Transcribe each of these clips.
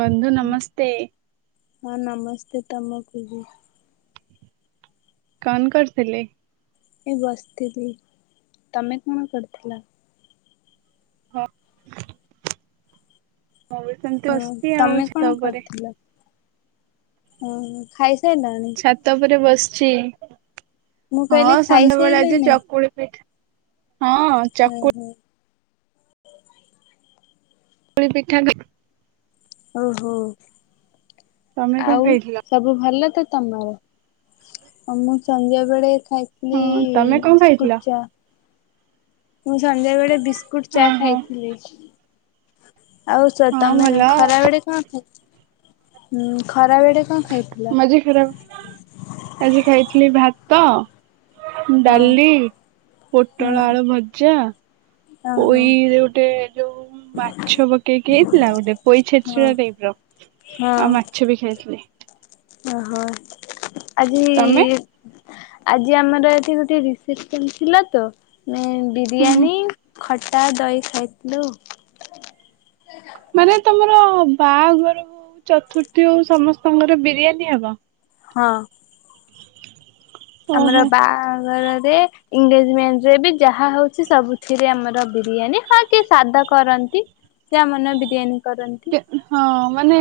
ବନ୍ଧୁ ନମସ୍ତେ। ହଁ ନମସ୍ତେ ତମକୁ ବି। କଣ କରୁଥିଲେ। ଏ ବସିଥିଲି ତମେ କଣ କରୁଥିଲ। ହଁ ମୁଁ ବି ସେମିତି ହଁ ବସିଚି ଆଉ ତମେ କଣ ଚ୍ଛାତ ଉପରେ। ଓ ହୋ ଖାଇ ସାଇଲ। ଛାତ ଉପରେ ବସିଚି ମୁଁ କହିଲି ହଁ ସଞବେଳେ ଆଜି ଖାଇସାରିଲାଣି ଚକୁଳି ପିଠା ହଁ। ହୁଁ ଚକୁଳି ହୁଁ। ପୁଳି ପିଠା [unintelligible] ଓହୋ ତମେ କଣ ଆଉ। ଖାଇଥିଲ? ସବୁ ଭଲ ତ ତମର ଆଉ ମୁଁ ସନ୍ଧ୍ୟା ବେଳେ ଖାଇ ନେଇ ହଁ ତମେ କଣ ଖାଇଥିଲ? ବିସ୍କୁଟ ଚା। ମୁଁ ସନ୍ଧ୍ୟା ବେଳେ ବିସ୍କୁଟ ଚା ଓହୋ ଖାଇଥିଲି। ଆଉ ହଁ ତମେ ଭଲ ଆଉ ଖରା ବଳେ କଣ ଖାଇଛ? ହୁଁ ଖରା ବେଳେକଣ ଖାଇଥିଲ? ଖରା ଆଜି ଖାଇଥିଲି ଭାତ। ହଁ ଡାଲି ପୋଟଳ ଆଳୁ ହଁ ଭଜା। ଓହୋ ପୋଇରେ ଗୋଟେ ଯୋଉ ମାଛ ପକେଇକି ହେଇଥିଲା ଗୋଟେ ପୋଇ ହଁ ଛେଚ ଟାଇପ୍ ର। ଆଉ ହଁ ମାଛ ବି ଖାଇଥିଲି। ଓହୋ ଆଜି ତମେ? ଆଜି ଆମର ଏଠି ଗୋଟେ ରିସେପସନ ଥିଲା ତ। ନେ ହୁଁ ହୁଁ ବିରିୟାନୀ ଖଟା ଦହି ଖାଇଥିଲୁ। ମାନେ ତମର ବାହାଘର ହୋଉ ଚତୁର୍ଥୀ ହୋଉ ସମସ୍ତଙ୍କର ବିରିୟାନୀ ହେବ। ହଁ। ଓହୋ ଆମର ବାହାଘରରେ ଏନ୍‌ଗେଜମେଣ୍ଟରେ ବି ଯାହା ହଉଛି ସବୁଥିରେ ଆମର ବିରିୟାନୀ ହଁ କି ସାଦା କରନ୍ତି। ସେ ଆମନେ ବିରିୟାନୀ କରନ୍ତି। ହଁ ମାନେ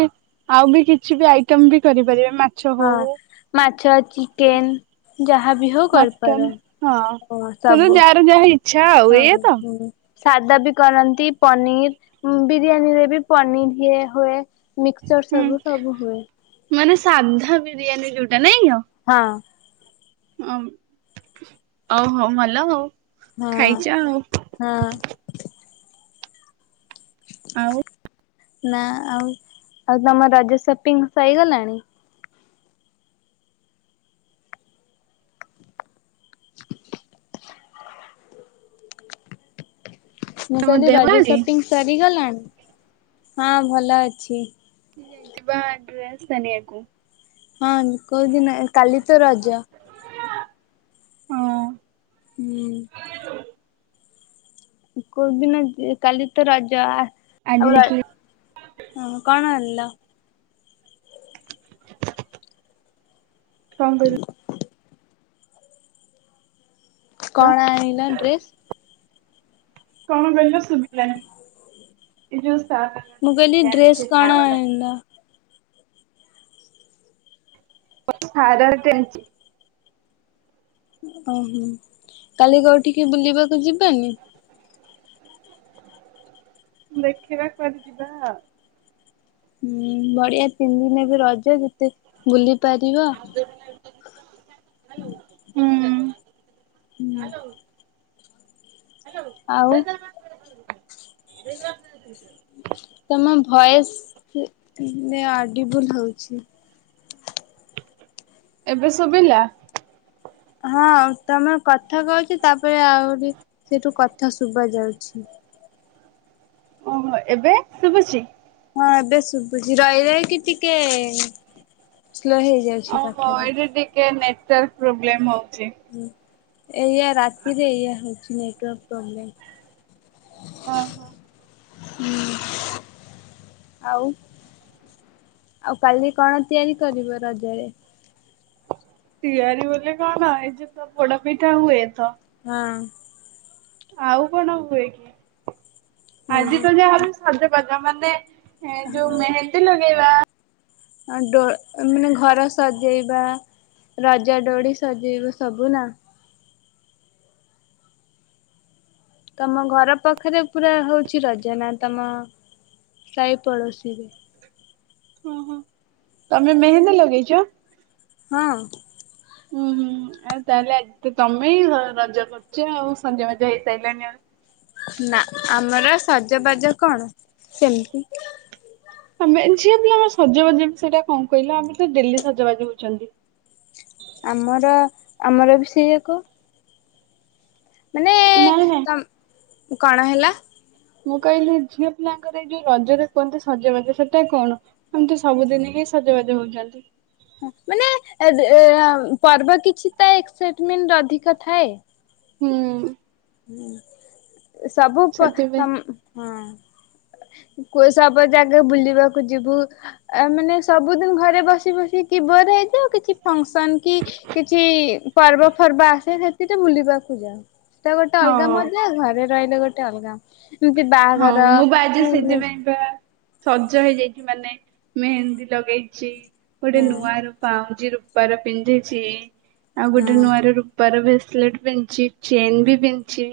ଆଉ ବି କିଛି ବି ଆଇଟମ ବି କରିପାରିବେ ମା ହଁ ମାଛ ଚିକେନ ଯାହାବି ହୋଉ ମଟନ କରିପାରନ୍ତି। ହଁ। [unintelligible] ଯାହାର ଇ ହୋଉ ହୁଁ। ସାଦା ବି କରନ୍ତି ପନିର ବିରିୟାନୀ ରେ ବି ପନିର ଇଏ ହୁଏ। ମିକ୍ସଚର୍ ହୁଁ ସବୁ ସବୁ ହୁଏ। ମାନେ ସାଧା ବିରିୟାନୀ ଯୋଉଟା ନାଇଁ ଆଉ। ହଁ। ଅ ଓ ହୋଉ ଭଲ ଆଉ। ହଁ ଖାଇଛ ହଁ। ଆଉ ନା ଆଉ ଆଉ ତମ ରଜ ସପିଙ୍ଗ ସରିଗଲାଣି। ମୁଁ ତମ କହଲି ଦେହ ଭଲ ରଜ ଅଛି? ସପିଂ ସରିଗଲାଣି ହଁ ଭଲ ଅଛି। ଯାଇଥିବା [unintelligible] ହଁ କୋଉଦିନ କାଲି ତ ରଜ। ହଁ ହୁଁ। କୋଉଦିନ କାଲିତ ରଜ ଆଜି ଆଉ ଯାଇଥିଲି ହଁ କଣ ଆଣିଲ? କଣ କହିଲୁ? କଣ ଆଣିଲ ଡ୍ରେସ। କଣ କିହିଲ ଶୁଭିଲାନି ଏ ଯୋଉ ମୁଁ କହିଲି ଡ୍ରେସ କଣ ଆଇଁଲ? ସାରାରାଟେ ଆଣିଛି। ଓହୋ କାଲି କଉଠିକି ବୁଲିବାକୁ ଯିବାନି। ଦେଖିବା କୁଆଡେ ଯିବା ଆଉ। ହୁଁ ବଢିଆ ତିନି ଦିନରେ ବି ରଜ ଯେତେ ବୁଲି ପାରିବ। ହ ଆଉ [unintelligible] ତମ ଭୟସରେ ଅଡିବୁଲ ହଉଛି। ଏବେ ଶୁଭିଲା? ହଁ ତମେ କଥା କହୁଛି ତାପରେ ଆହୁରି ସେଇଠୁ କଥା ଶୁବା ଯାଉଛି। ଓହୋ ଏବେ ଶୁଭୁଚି? ହଁ ଏବେ ଶୁଭୁଛି ରଇ ରହିଁ କି ଟିକେ ସ୍ଲୋ ହେଇ ଓହୋ ଏଇଠି ଟିକେ ନେଟୱାର୍କ ପ୍ରୋବ୍ଲେମ ହଉଛି। ହଁ ଏଇଆ ରାତିରେ ଏଇଆ ହଉଛି ନେଟୱାର୍କ ପ୍ରୋବ୍ଲେମ। ଓହୋ। ହୁଁ। ଆଉ ଆଉ କାଲି କଣ ତିଆରି କରିବ ରଜରେ? ତିଆରି ବୋଲି କଣ ଏଇ ଯୋ ତ ପୋଡ ପିଠା ହୁଏ ତ। ହଁ। ଆଉ କଣ ହୁଏ କି? ହେଁ ଓହୋ ଯୋଉ ମେହେନ୍ଦି ଲଗେଇବା ଆ ଡୋ ମାନେ ଘର ସଜେଇବା ରଜଡୋଡି ସଜେଇବୁ ସବୁ ନା? ତମ ଘର ପଖରେ ପୁରା ହଉଛି ରଜନା ତମ ସାହି ପଡୋଶୀରେ? ହୁଁ ହୁଁ ତମେ ମେହେନ୍ଦି ଲଗେଇଚ? ହଁ। ହୁଁ ହୁଁ ଆଉ ତାହେଲେ ଆଜି ଟୁ ତମେ ରଜ କରୁଛ ଆଉ ସଞ୍ ବାଜା ହେଇସାରିଲାଣି ଆଉ। ନା ଆମର ସଜବାଜ କଣ ସେମତି। [unintelligible] ଝିଅ ପିଲାଙ୍କ ସଜବାଜ ସେଇଟା କଣ କହିଲା ଆମେ ତ ଡେଲି ସଜବାଜି ହଉଛନ୍ତି। ଆମର ଆମର ବି ସେଇଆ କ ମାନେ ନାହିଁ ନା କଣ ହେଲା? ମୁଁ କହିଲି ଝିଅ ପିଲାଙ୍କର ଏଇ ଯୋଉ ରଜରେ କୁହନ୍ତି ସଜବାଜ ସେଟା କଣ? ଆମେ ତ ସବୁଦିନ ହିଁ ସଜବାଜ ହଉଛନ୍ତି। ମାନେ ଏଡ଼େ ଏ ପର୍ବ କିଛି ତ ଏକ୍ସାଇଟମେଣ୍ଟ ଅଧିକ ଥାଏ? ହୁଁ। ହୁଁ ସବୁ ପ ସେଥିପାଇଁ ସମ୍ ହୁଁ। କୁ ସାବ୍ ଜାଗା ବୁଲିବାକୁ ଯିବୁ ଆ ମାନେ ସବୁଦିନ ଘରେ ବସି ବସି କି ବର ହେଇଯାଅ କିଛି ଫଙ୍କସନ କି କିଛି ପର୍ବ ପର୍ବ ଆସେ ସେଥି ତ ବୁଲିବାକୁ ଯାଅ। ତ ଗୋଟେ ଅଲଗା ହଁ। ମଜା ଘରେ ରହିଲେ ଗୋଟେ ଅଲଗା ଇମତି ହଁ ବାହାଘର ମୁଁ ବା ଆଜି ସେଥିପାଇଁ ବା ସଜ ହେଇଯାଇଛି ମାନେ ମେହେନ୍ଦୀ ଲଗେଇଛି ଗୋଟେ ନୂଆ ରୁ ପାଉଁଜି ରୂପାର ପିନ୍ଧିଛି ଆଉ ଗୋଟେ ହଁ ନୂଆ ର ରୁ ପାର ବ୍ରେସଲେଟ ପିନ୍ଧିଚି ଚେନ୍ ବି ପିନ୍ଧିଚି।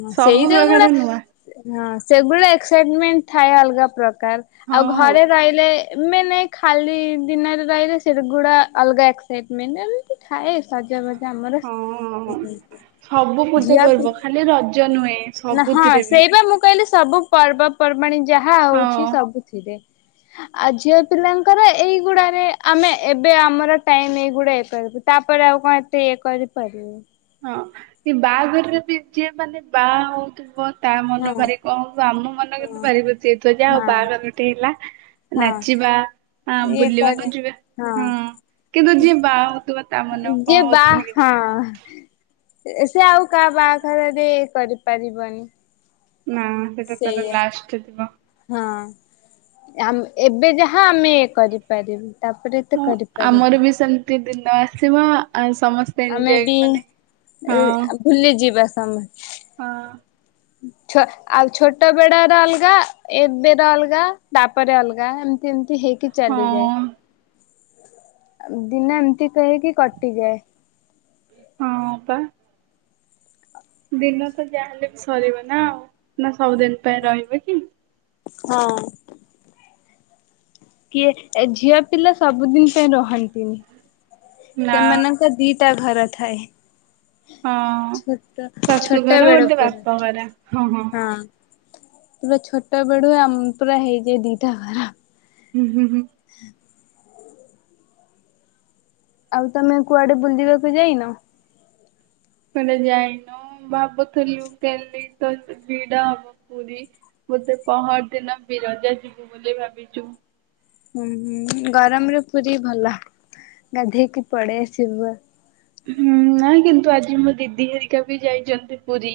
ମା ସେଇଟା ଗୋଡା ହଁ ସେଗୁା ଏକ୍ସାଇଟମେଣ୍ଟ ଥାଏ ଅଲଗା ପ୍ରକାର ଆଉ ହଁ ଘରେ ରହିଲେ ଏ ମାନେ ଖାଲି ଦିନରେ ରହିଲେ ସେଟ ଗୁଡା ଅଲଗା ଏସାଇଟମେଣ୍ଟ ଏମିତି ଥାଏ ସଜାବାଜା ଆମର ହଁ। ଝିଅ ପି ଜ ନୁହେଁ ନା ହଁ ସବୁଥିରେ ବି ସେଇ ବା ମୁଁ କହିଲି ସବୁ ପର୍ବ ପର୍ବାଣୀ ଯାହା ହଉଛି ହଁ। ସବୁଥିରେ। ଆ ଝିଅ ପିଲାଙ୍କର ଏଇଗୁଡାରେ ଆମେ ଏବେ ଆମର ଟାଇମ ଏଇଗୁଡା ଏକରିବୁ ତାପରେ ଆଉ କଣ ଏତେ ଇଏ କରିପାରିବୁ? ହଁ ଏ ବାହାଘରରେ ବି ଯିଏ ମାନେ ବାହା ହଉଥିବ ତା ମନ ହଁ ଭାରି [unintelligible] ଆମ ମନ କିନ୍ତୁ ହଁ ଭାଖୁସି ହେଇଥିବ ଯେ ହେଉ ହଁ ବାହାଘରଟି ହେଲା। ହଁ ନାଚିବା ଇଏ ବୁଲିବା କରେ ଯିବା ହଁ। କିନ୍ତୁ ଯିଏ ବାହା ହଉଥିବ ତା ମନେ ଯିଏ କଣ ହଉଥିବ ସେ ସେ ଆଉ କାହା ବାହାଘରରେ କରିପାରିବନି। ନା ସେଟା ତାଦ ସେଇଆ ଲାଷ୍ଟ ଥିବ। ହଁ ଆମ୍ ଏବେ ଯାହା ଆମେ ଇ କରିପାରିବୁ। ତାପରେ ଏ ତ କରିପାରିବି। ପ୍ର ଦିନ ଆସିବ ଆଉ ସମସ୍ ଆମେ ବି ଭୁଲି ଯିବା ସମସ୍ ହଁ। ଛ ଆଉ ଛୋଟ ବେଡ ର ଅଲଗା ଏବେର ଅଲଗା ତାପରେ ଅଲଗା ଏମିତି ଏମିତି ହେଇକି ହଁ। ଚାଲିଯାଏ ଦିନ ଏମିତି କହିକି କଟିଯାଏ। ହଁ ପା। ଦିନ ତ ଯାହାେଲେ ବି ସରିବ ନା ଆଉ ନା ସବୁଦିନ ପାଇଁ ରହିବେ କି? ହଁ। କିଏ ଏ ଝିଅ ପିଲା ସବୁଦିନ ପାଇଁ ରହନ୍ତିନି ନା ସେମାନ ଦିଟା ଘର ଥାଏ। ହଁ ଛୋଟ ଶାଶୁ ଛୋଟା ଘର ଗୋଟେ ବେଳକୁ ବାପ ହଁ। ଘର। ପୁରା ଛୋଟ ବେଡୁ ଆ ପୁରା ହେଇଯାଏ ଦିଟା ଖରା। ହୁଁ ହୁଁ। [inaudible] ଆଉ ତମେ କୁଆଡେ ବୁଲିବାକୁ ଯାଇନ? କୁଆଡେ ଯାଇନୁ ଭାବୁଥିଲୁ କାଲି ତ ଭିଡ ହବ ପୁରୀ। ବୋଧେ ପହର ଦିନ ବିରଜା ଯିବୁ ବୋଲି ଭାବିଛୁ। ହୁଁ ହୁଁ ଗରମରେ ପୁରୀ ଭଲ। ଗାଧେଇକି ପଡେଇ ଆସିବ। ହୁଁ ନାଇଁ କିନ୍ତୁ ଆଜି ମୋ ଦିଦି ହେରିକା ବି ଯାଇଛନ୍ତି ପୁରୀ।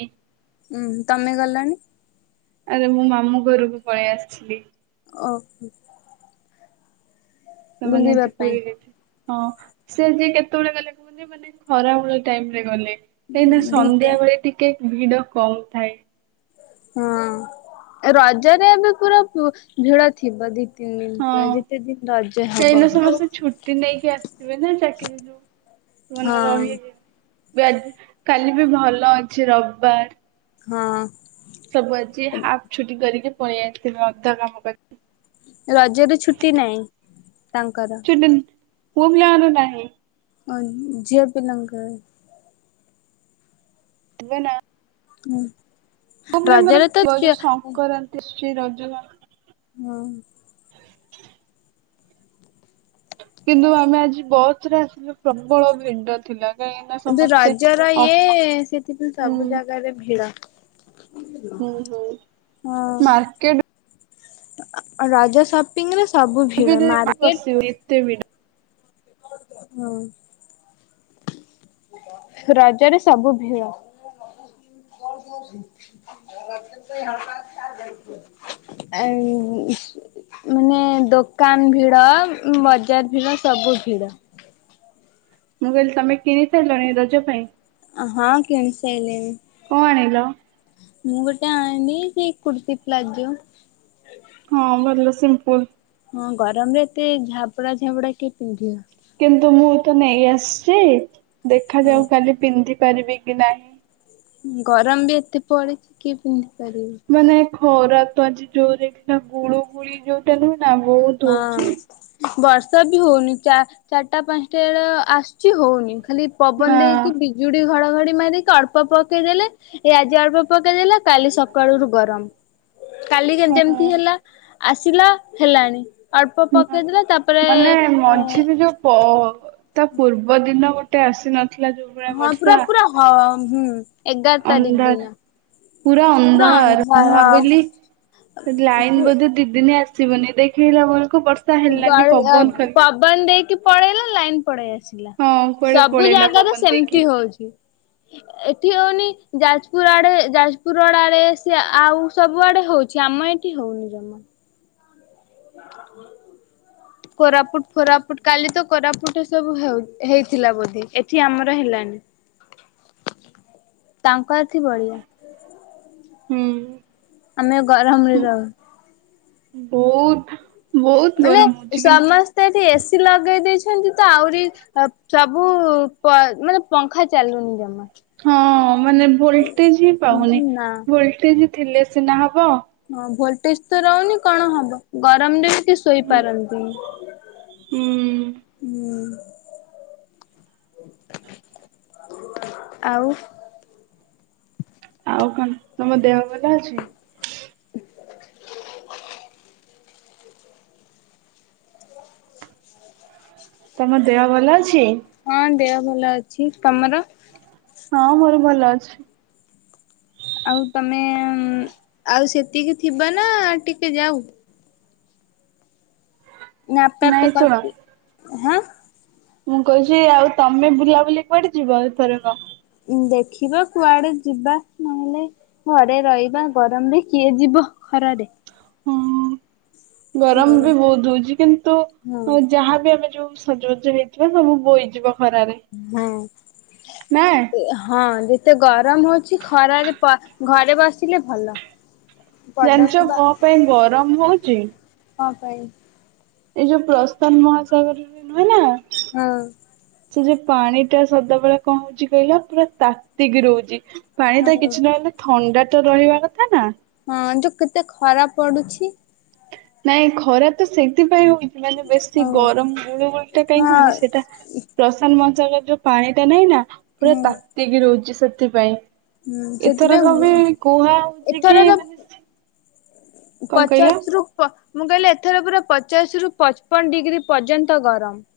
ଉୁଁ ତମେ ଗଲଣି? ଆରେ ମୁଁ ମାମୁ ଘରକୁ ପଳେଇ ଆସିଛି। ଓ। ସେମାନେ ବୁଲିବା ଆଜି ପାଇଁ ପୁରୀରେ। ହଁ ସେ ଯିଏ କେତେବେଳେ ଗଲେ କୁହନ ମାନେ ଖରା ବେଳ ଟାଇମ ରେ ଗଲେ। କାହିଁକି ନା ସନ୍ଧ୍ୟା ଦିଟା ବେଳେ ଟିକେ ଭିଡ କମ ଥାଏ। ହଁ ରଜରେ ଏ ବି ପୁରା ଭିଡ ଥିବ ଦି ତିନି ଦିନ ପୁରା ଯେତେ ଦିନ ରଜ ହଁ ହବ ଏଇନା ସମସ୍ତେ ଛୁଟି ନେଇକି ଆସିଥିବେ ନା ଚାକିରି ରୁ ସେ ମାନେ ହଁ ରହି କାଲି ବି ଭଲ ଅଛି ରବବାର। ହଁ। ସବୁ ଅଛି ହାଫ ଛୁଟି କରିକି ପଳେଇ ଆାଇଥିବେ ଅଧା କାମ କରି। ରଜରେ ଛୁଟି ନାହିଁ ତାଙ୍କର। ପୁଅ ପିଲାଙ୍କର ନାହିଁ। ହଁ ଝିଅ ପିଲାଙ୍କର। [unintelligible] ହୁଁ। ପିଲାଙ୍କର ରଜରେ ତ ଯୋଉ ଝିଅ ହଁ ସଂକ୍ରାନ୍ତି ଶ୍ରୀ ରଜ। ହଁ। କିନ୍ତୁ ଆମେ ଆଜି ବସ ରେ ଆସିଲୁ ପ୍ରବଳ ଭିଡ଼ ଥିଲା। କାହିଁକି ନା କିନ୍ତୁ ସମସ୍ତେ ରଜର ଅ ଇଏ ସେଥି ପାଇଁ ହୁଁ ସବୁ ଜାଗାରେ ଭିଡ। ହୁଁ ହୁଁ ହଁ ମାର୍କେଟ ରଜ ସାବ ରେ ସବୁ ବି ଭିଡ ବସିବ ମାର୍କେଟ ଏତେ ଭିଡ ହୁଁ। ରଜରେ ସବୁ ଭିଡ। [unintelligible] ମାନେ ଦୋକାନ ଭିଡ ବଜାର ଭିଡ ସବୁ ଭିଡ। ମୁଁ କହିଲି ତମେ କିଣି ସାରିଲଣି ରଜ ପାଇଁ? ହଁ କିଣି ସାରିଲିଣି। କଣ ଆଣିଲ? ମୁଁ ଗୋଟେ ଆଣିଲି ସେ କୁର୍ତ୍ତୀ ପ୍ଲାଜୋ। ହଁ ଭଲ ସିମ୍ପୁଲ। ହଁ ଗରମରେ ଏତେ ଝାବଡା ଝାବଡା କିଏ ପିନ୍ଧିବ? କିନ୍ତୁ ମୁଁ ତ ନେଇ ଆସିଛି ଦେଖାଯାଉ କାଲି ପିନ୍ଧି ପାରିବି କି ନାହିଁ। ଗରମ ବି ଏତେ ପଡିଛି କି ପିନ୍ଧି ପାରିବ? ମାନେ ଖରା ତ ଆଜି ଯୋଉ ଦେଖ ଗୁଳୁ ଗୁଳି ଯୋଉଟା ନୁହେଁ ନା ବହୁତ ହଁ ହଉଛି। ବର୍ଷା ବି ହଉନି ଚାରିଟା ପାଞ୍ଚଟା ବେଳ ଆସୁଛି ହଉନି ଖାଲି ନା ପବନ ଦେଇକି ବିଜୁଡି ଘଡଘଡ଼ି ମାରିକି ଅଳ୍ପ ପକେଇଦେଲେ ଏଇ ଆଜି ଅଳ୍ପ ପକେଇ ଦେଲା କାଲି ସକାଳ ରୁ ଗରମ। କାଲି ଯେମିତି ଏମିତି ହେଲା ହଁ ଆସିଲା ହେଲାଣି। ଅଳ୍ପ ପକେଇଦେଲେ ତାପରେ ମାନେ ଏ ମଝିରେ ଯୋଉ ପ ତା ପୂର୍ବ ଦିନ ଗୋଟେ ଆସିନ ହଁ ପୁରା ପୁରା ହଁ ହୁଁ ଏଗାର ତାରିଖ ଅନ୍ଧାର ଦିନ। ପୁରା ଅନ୍ଧାର ମୁଁ ଭାବିଲି ଲାଇନ ବୋଧେ ଦିଦିନି ଆସ ଆସିବନି ଦେଖେଇଲା ବରସ୍ ବ ପବନ ଦେଇକି ପଳେଇଲା ଲାଇନ ପଳେଇ ଆସେ। ହଁ କୁଆଡେ ସବୁ ପଳେଇଲା ଜାଗାରେ ପବନ ଦେଇକି ସେମିତି ହଉଛି। ଏଠି ହଉନି ଯାଜପୁର ଆଡେ ଯାଜପୁର ରଡ ଆଡେ ସେ ଆଉ ସବୁ ଆଡେ ହଉଛି। ଆମ ଏଠି ହଉନି ଜମା। ଆ କୋରାପୁଟ ଫୋରାପୁଟ କାଲି ତ କୋରାପୁଟ ଏ ସବୁ ହେଉ ହେଇଥିଲା ବୋଧେ ଏଠି ଆମର ହେଲନି। ଆ ତାଙ୍କ ଏଠି ବଢିଆ ହୁଁ। ଆମେ ଗରମରେ ରହୁ। ବହୁତ ବହୁତ ଗରମ ହଉଛି କିନ୍ତ ସେ ଏଠି ଏସିି ଲଗେଇ ଦେଇଛନ୍ତି ତ ଆହୁରି ଅ ସବୁ ପ ମାନେ ପଙ୍ଖା ଚାଲୁନି ଜମା। ହଁ ମାନେ ଭୋଲଟେଜ ହିଁ ପାଉନି ନା ଭୋଲଟେଜ ଥିଲେ ସିନା ହବ। ହଁ ଭୋଲଟେଜ ତ ରହୁନି କଣ ହବ ଗରମ ଦି ସେ ହୁଁ ଶୋଇପାରନ୍ତିନି ହୁଁ। ଆଉ। ଆଉ କଣ ତମ ଦେହ ଭଲ ଅଛି? ହ ତମ ଦେହ ଭଲ ଅଛି? ହଁ ଦେହ ଭଲ ଅଛି ତମର? ହଁ ମୋର ଭଲ ଅଛି। ଆଉ ତମେ ଆଉ ସେତିକି ଥିବ ନା ଟିକେ ଯାଉ। ନା ଆପେ ଆପେ ନାଇଁ ଶୁଣ କରୁ ଚି ହେଁ। ମୁଁ କହୁଛି ଆଉ ତମେ ବୁଲା ବୁଲି କୁଆଡେ ଯିବ ଏଥର କ? ଉ ଦେଖିବା କୁଆଡେ ଯିବା ନହେଲେ ଘରେ ରହିବା ଗରମରେ କିଏ ଯିବ ଖରାରେ। ହଁ ଗରମ ବି ହଁ ବହୁତ ହଉଛି କିନ୍ତୁ ଯାହାବି ଆମେ ଯୋସ୍ ସଜବାଜ ହେଇଥିବା ସବୁ ବୋଇଯିବ ଖରାରେ। ହଁ ନା ହଁ। ଏତେ ଗରମ ହଉଛି ଖରାରେ ପ ଘରେ ବସିଲେ ଭଲ। ଜାଣିଛ ପଦାକୁ ବା କଣ ପାଇଁ ଗରମ ହଉଛି? କଣ ପାଇଁ। ଏଇ ଯୋଉ ପ୍ରଶାନ୍ତ ମହାସାଗରରେ ନୁହେଁ ନା ହଁ। ସେ ଯେ ପାଣି ଟା ସଦାବେଳେ କଣ ହଉଚି କହିଲ ପୁରା ତାତିକି ରହୁଛି। ପାଣି ହଁ ତ କିଛି ନହଲେ ଥଣ୍ଡା ତ ରହିବା କଥା ନା? ହଁ ଯୋଉ କେତେ ଖରା ପଡୁଛି। ନାଇଁ ଖରା ତ ସେଇଥିପାଇଁ ହଉଛି ମାନେ ବେଶୀ ଆଉ ଗରମ ଗୁଳ ଗୁଳିଟା କାହିଁକି ହଁ ହଉଛି ସେଟା ପ୍ରସାନ୍ତ ମହାସାଗର ଯୋଉ ପାଣି ଟା ନାହିଁ ନା ପୁରା ହୁଁ ତାତିକି ରହୁଛି ସେଥିପାଇଁ। ହୁଁ ସେଥିପାଇଁ ଏଥରକ ବି କୁହା ହଉଛି କି ମାନେ କଣ କହିଲ ପଚାଶରୁୁ ପ ମୁଁ କହିଲି ଏଥର ପୁରା ପଚାଶ ରୁ ପଚ୍ ପନ୍ ଡିଗ୍ରୀ ପର୍ଯ୍ୟନ୍ତ ଗରମ।